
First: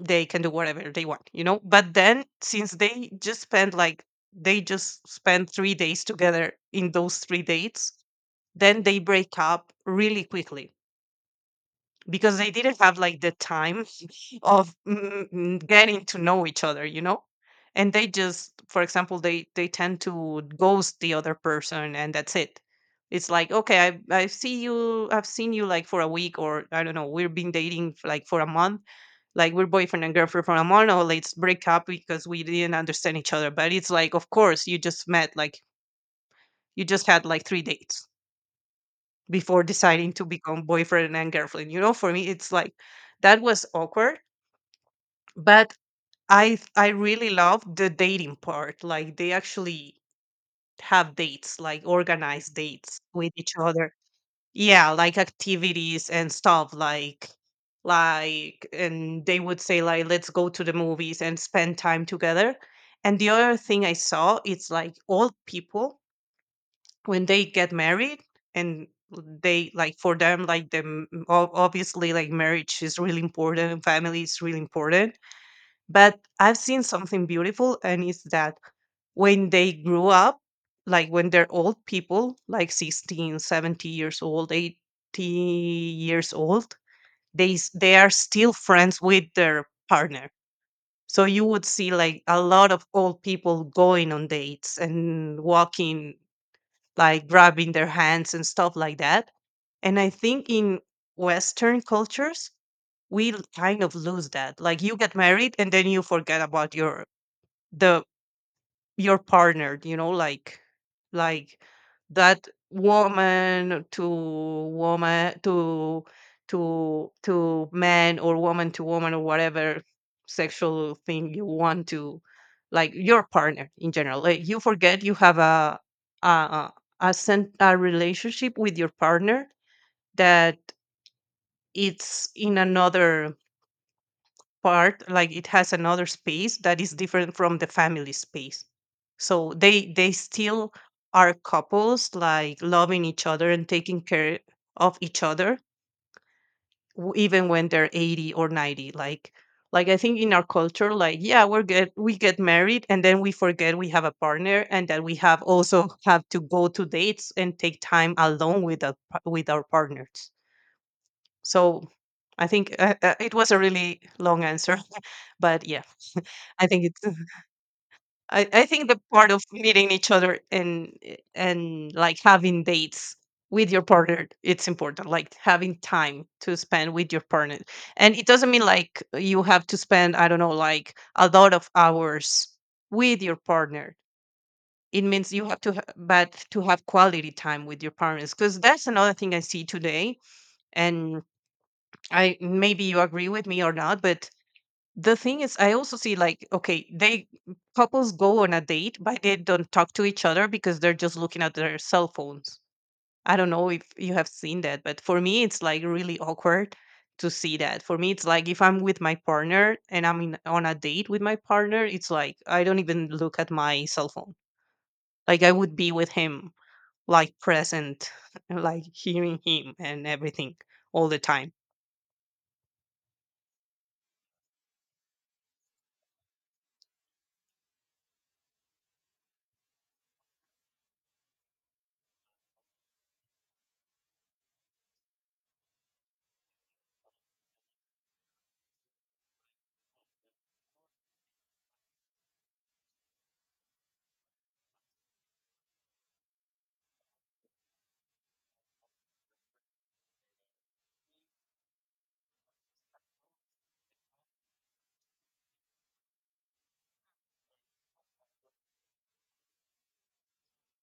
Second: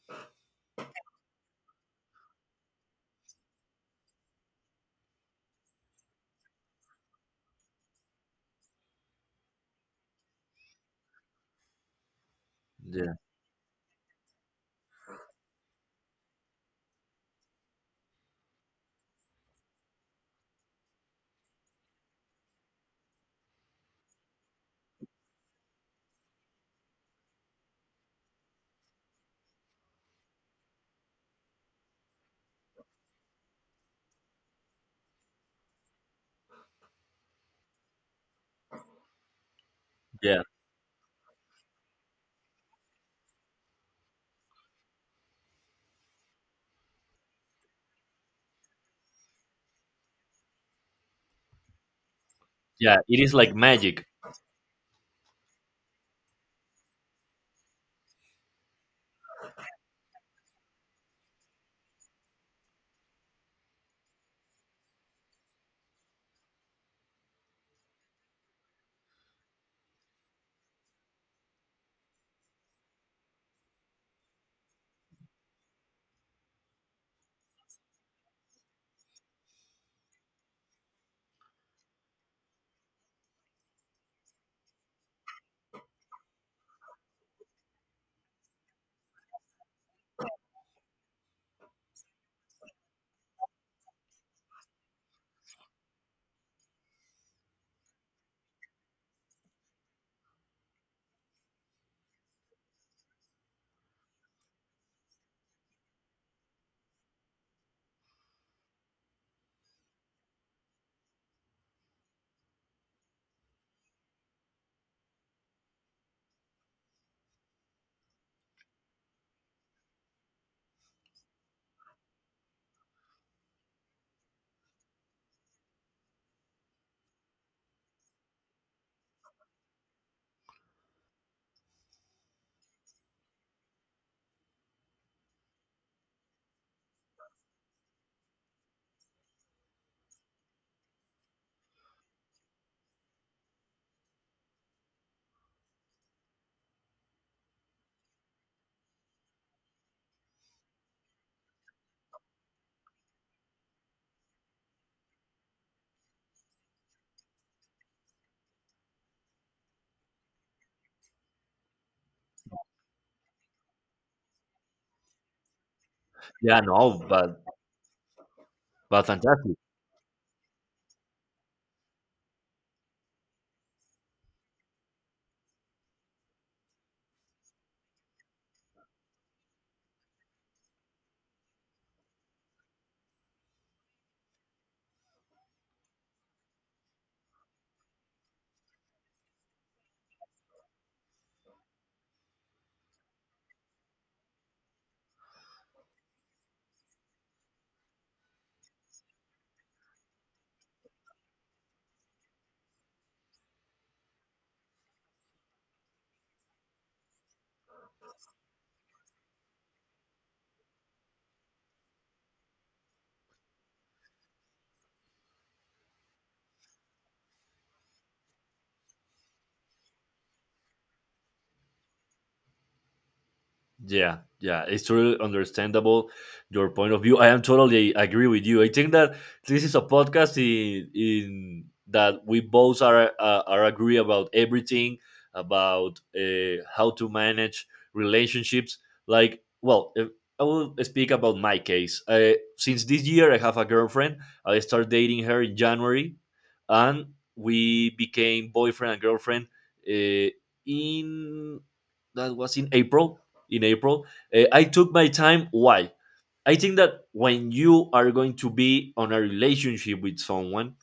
S2: they can do whatever they want, you know. But then since they just spend like they just spend three days together in those three dates, then they break up really quickly because they didn't have
S1: Yeah.
S2: like the time of mm, mm, getting to know each other you know And they just, for example, they they tend to ghost the other person, and that's it. It's like, okay, i i see you, I've seen you like for a week, or I don't know, we've been dating for, like for a month, like we're boyfriend and girlfriend for a month, or let's break up because we didn't understand each other. But it's like, of course, you just met, like you just had like three dates before deciding to
S1: Yeah,
S2: become boyfriend and girlfriend. You know, for me, it's like that was awkward, but I th- I really love the dating part. Like they actually have dates, like organized
S1: yeah,
S2: dates
S1: it
S2: with
S1: is
S2: each
S1: like
S2: other.
S1: magic.
S2: Yeah, like activities and stuff like like and they would say like, let's go to the movies and spend time together. And the other thing I saw, it's like old people, when they get married and they, like for them, like the m- ob- obviously like marriage is really important, family is really important. But I've seen something beautiful, and it's that when they grew up, like when they're old people, like sixteen, seventy years old, eighty years old, they s- they are still friends with their partner. So you would see like a lot of old people going on dates and walking, like grabbing their hands and stuff like that. And I think in Western cultures, we l- kind of lose that. Like you get married and then you forget about your the your partner, you know, like like that woman to woman to to to man, or woman to woman, or whatever sexual thing you want to, like your partner in general, like you forget you have a a a, sen- a relationship with your partner that it's in another part, like it has another space that is different from the family space. So they they still are couples, like loving each other and taking care of each other, w- even when they're eighty or ninety, like like I think in our culture, like yeah, we're get we get married and then we forget we have a partner, and that we have also have to go to dates and take time alone with a, par- with our partners. So I think uh, uh, it was a really long answer but yeah.
S1: Yeah,
S2: I think
S1: no,
S2: it's
S1: but
S2: I, I think the
S1: but
S2: part of
S1: fantastic.
S2: meeting each other and and like having dates with your partner, it's important, like having time to spend with your partner. And it doesn't mean like you have to spend, I don't know, like a lot of hours with your partner. It means you have to ha- but to have quality time with your partners, because that's another thing I see today. And i maybe you agree with me or not, but the thing is I also see like, okay, they, couples go on a date but they don't talk to each other because they're just looking at their cell phones. I don't know if you have seen that, but for me it's like really awkward to see that. For me it's like, if I'm with my partner and I'm in, on a date with my partner, it's like I don't even look at my cell phone. Like I would be with him, like present like hearing him and everything all the time.
S1: Yeah, yeah, it's totally understandable your point of view. I am totally agree with you. I think that this is a podcast in in that we both are uh, are agree about everything about uh, how to manage relationships. Like, well, if, I will speak about my case. Uh, since this year, I have a girlfriend. I started dating her in January, and we became boyfriend and girlfriend uh, in that was in April, in April. Uh, I took my time. Why? I think that when you are going to be on a relationship with someone,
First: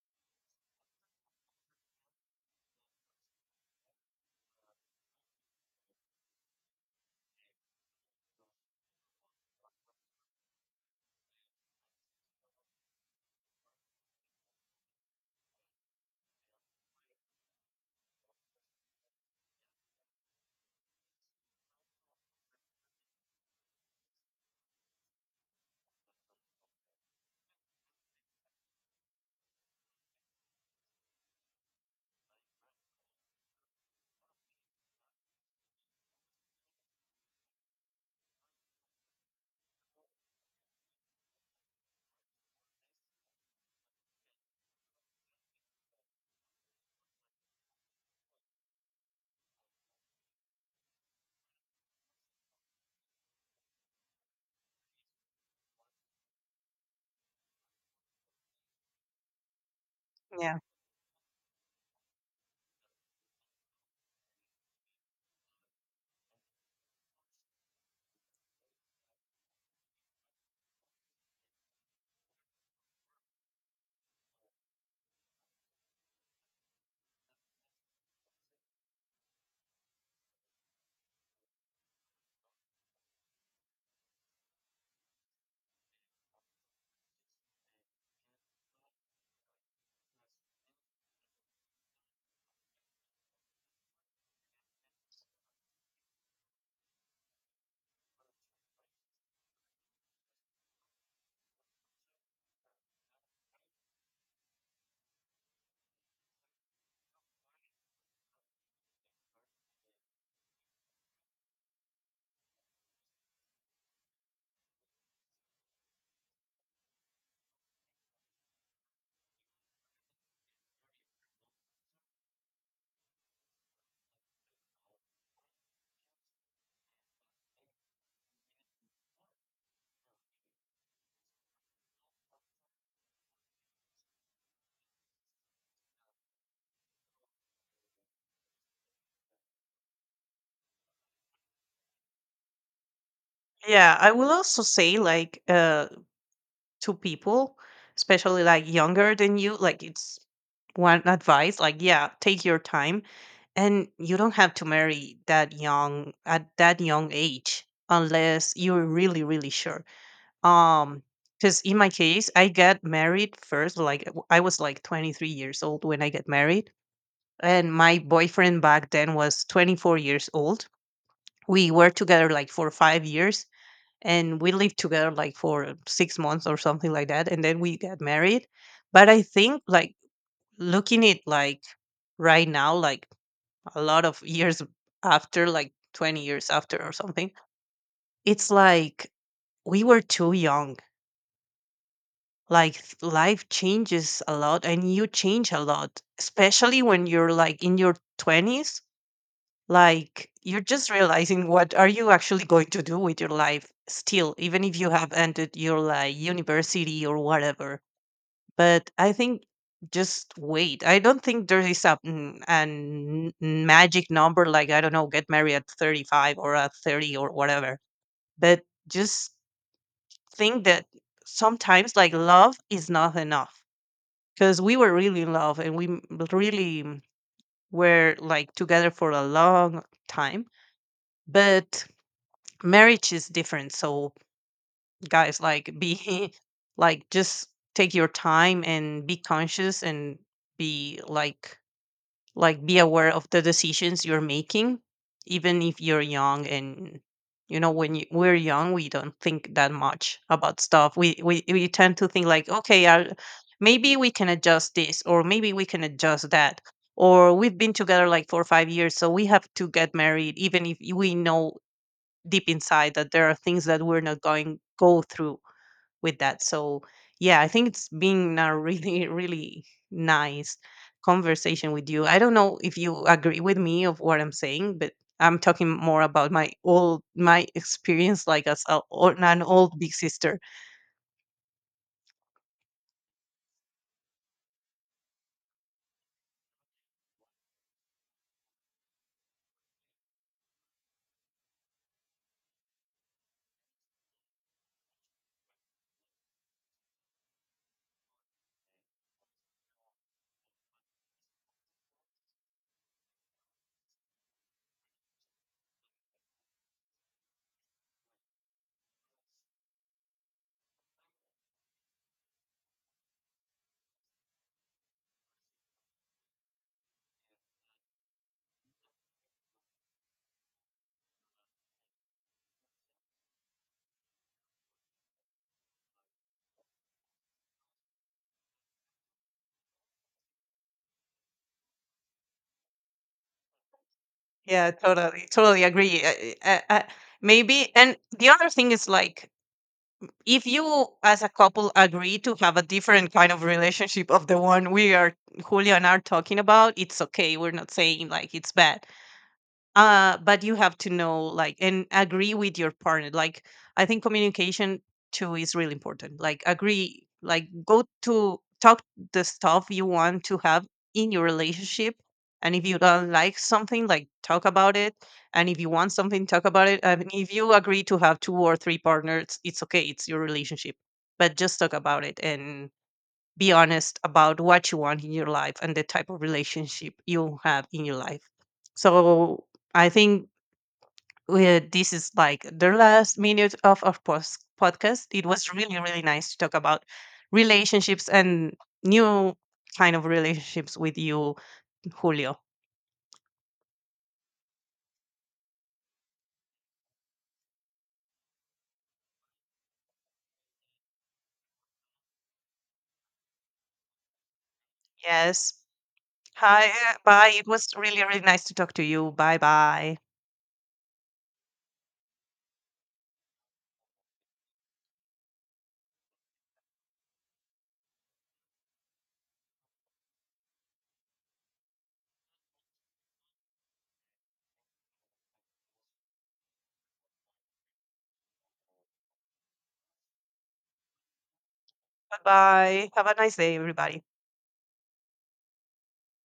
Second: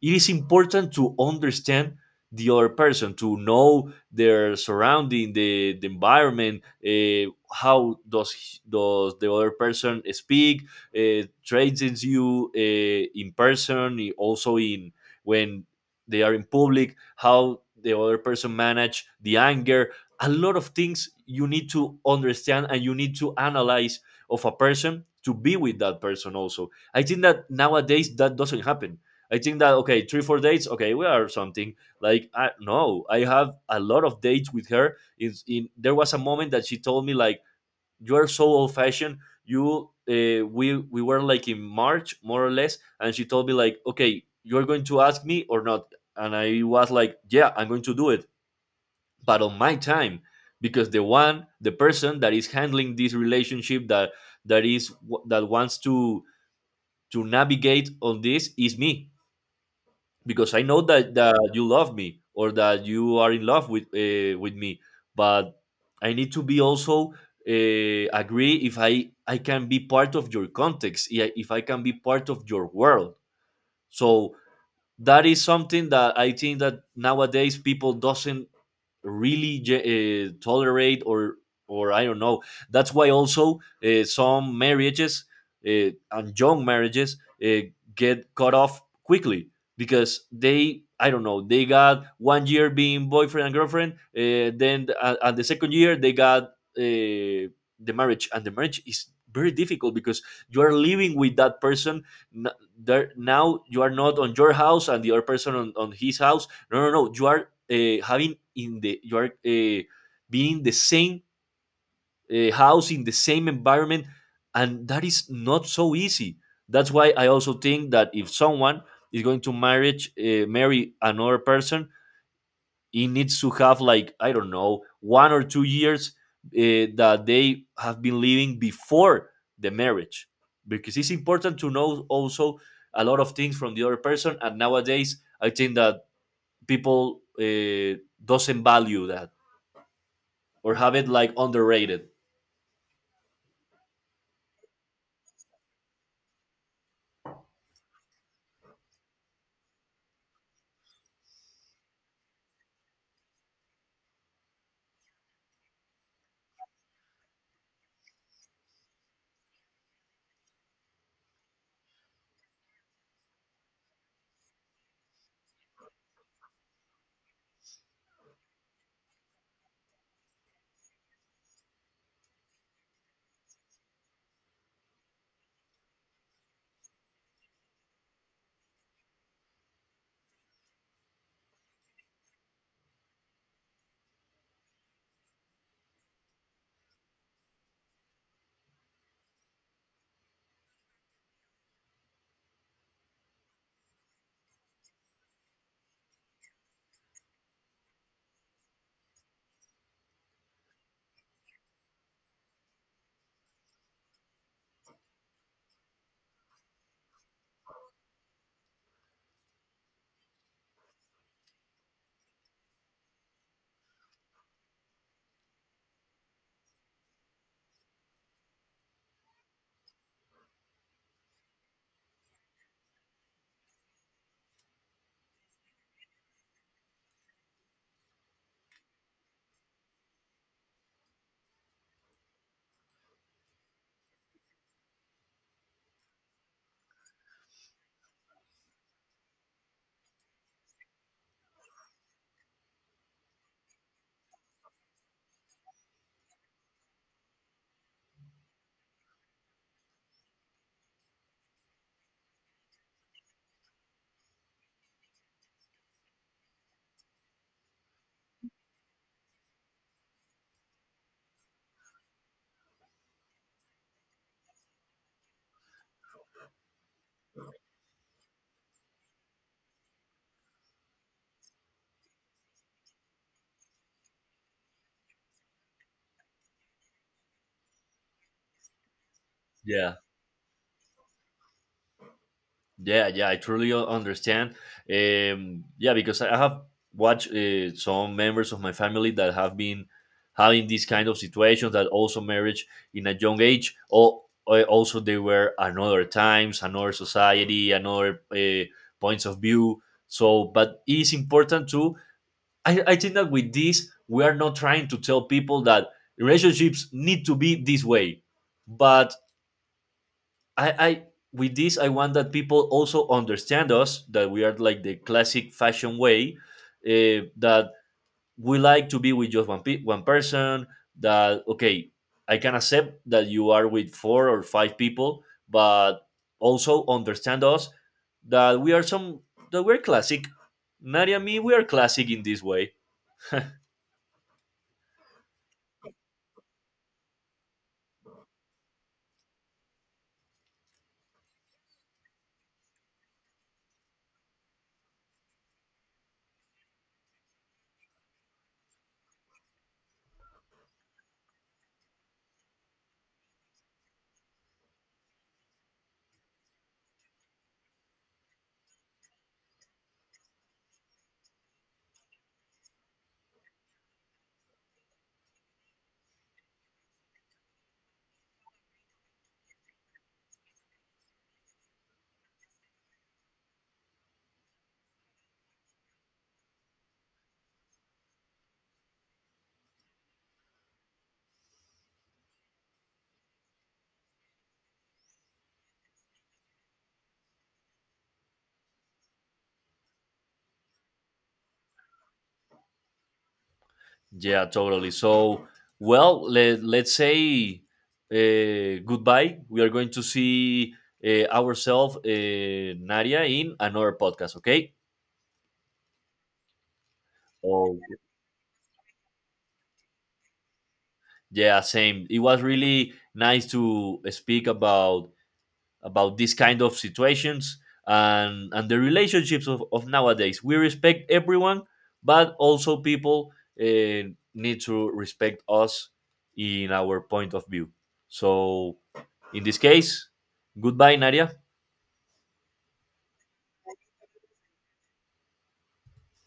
S1: it is important to understand the other person, to know their surrounding, the, the environment, uh, how does he- does the other person speak, uh, traits you uh, in person, i- also in when they are in public, how the other person manage the anger. A lot of things you need to understand and you need to analyze of a person to be with that person. Also, I think that nowadays that doesn't happen. I think that okay, three four dates, okay, we are something. Like, I no, I have a lot of dates with her. It's in there was a moment that she told me like, you are so old fashioned. You uh, we we were like in March more or less, and she told me like, okay, you're going to ask me or not, and I was like, yeah, I'm going to do it, but on my time, because the one, the person that is handling this relationship, that that is that wants to to navigate on this is me, because
S2: Yeah
S1: I know that, that you love me or that you are in love with uh, with me. But I need to be also uh, agree if I I can be part of your context, i- if I can be part of your world. So that is something that I think that nowadays people doesn't really ge- uh, tolerate or or I don't know. That's why also uh, some marriages uh, and young marriages uh, get cut off quickly, because they I don't know, they got one year being boyfriend and girlfriend, uh, then at, at the second year they got uh, the marriage, and the marriage is very difficult because you are living with that person. N- there now you are not on your house and the other person on, on his house. No, no, no. You are uh, having in the you are uh, being in the same uh, house in the same environment, and that is not so easy. That's why I also think that if someone is going to marriage uh, marry another person, he needs to have like, I don't know, one or two years uh, that they have been living before the marriage, because it's important to know also a lot of things from the other person. And nowadays, I think that people uh, doesn't value that or have it like underrated.
S2: yeah, I will also say like, uh, to people, especially like younger than you, like it's one advice, like, yeah, take your time, and you don't have to marry that young, at that young age, unless you're really really sure. Um because in my case, I got married first, like w- I was like twenty-three years old when I got married, and my boyfriend back then was twenty-four years old. We were together like for five years, and we lived together like for six months or something like that, and then we got married. But I think like, looking it like right now, like a lot of years after, like twenty years after or something, it's like we were too young. Like th- life changes a lot, and you change a lot, especially when you're like in your twenties. Like you're just realizing what are you actually going to do with your life still, even if you have ended your like university or whatever. But I think, just wait. I don't think there is a, mm, an magic number, like I don't know, get married at thirty-five or at thirty or whatever. But just think that sometimes like love is not enough, because we were really in love and we m- really mm, were like together for a long time. But marriage is different. So guys, like be like just take your time and be conscious and be like like be aware of the decisions you're making, even if you're young. And you know when you, we're young, we don't think that much about stuff. we, we we tend to think like, okay, I maybe we can adjust this or maybe we can adjust that, or we've been together like four or five years so we have to get married, even if we know deep inside that there are things that we're not going go through with that. So yeah, I think it's been a really, really nice conversation with you. I don't know if you agree with me of what I'm saying, but I'm talking more about my old my experience, like as a, or an old big
S1: Yeah.
S2: sister.
S1: Yeah, yeah, I truly u- understand. Um, yeah, because I I have watched uh, some members of my family that have been having these kind of situations that also marriage in a young age, or also they were another times, another society, another uh, points of view. So, but it is important to. I, I think that with this, we are not trying to tell people that relationships need to be this way, but I, I with this I want that people also understand us, that we are like the classic fashion way uh, that we like to be with just one pe- one person. That okay, I can accept that you are with four or five people, but also understand us that we are some, that we're classic. Nadia, me, we are classic in this way.
S2: Yeah, totally, totally agree. Uh, uh, uh, maybe, and the other thing is like, if you as a couple agree to have a different kind of relationship of the one we are, Julia and I are talking about, it's okay. We're not saying like it's bad. Uh, but you have to know, like, and agree with your partner. Like, I think communication too is really important. Like, agree, like, go to talk the stuff you want to have in your relationship. And if you don't like something, like, talk about it. And if you want something, talk about it. And if you agree to have two or three partners, it's okay, it's your relationship. But just talk about it and be honest about what you want in your life and the type of relationship you have in your life. So I think we, this is like the last minute of our post- podcast. It was really, really nice to talk about relationships and new kind of relationships with you, Julio.
S1: Yeah, totally. So, well, let, let's say uh, goodbye. We are going to see uh, ourselves, uh, Nadia, in another podcast, okay?
S2: Yes. Hi, uh, bye. It was
S1: Oh,
S2: really, really nice to talk to you. Bye bye.
S1: yeah, same. It was really nice to speak about about these kind of situations and and the relationships of, of nowadays. We respect everyone, but also people uh, need to respect us in our point of view, so in this case, goodbye Nadia.
S2: Bye bye. Have a nice day, everybody.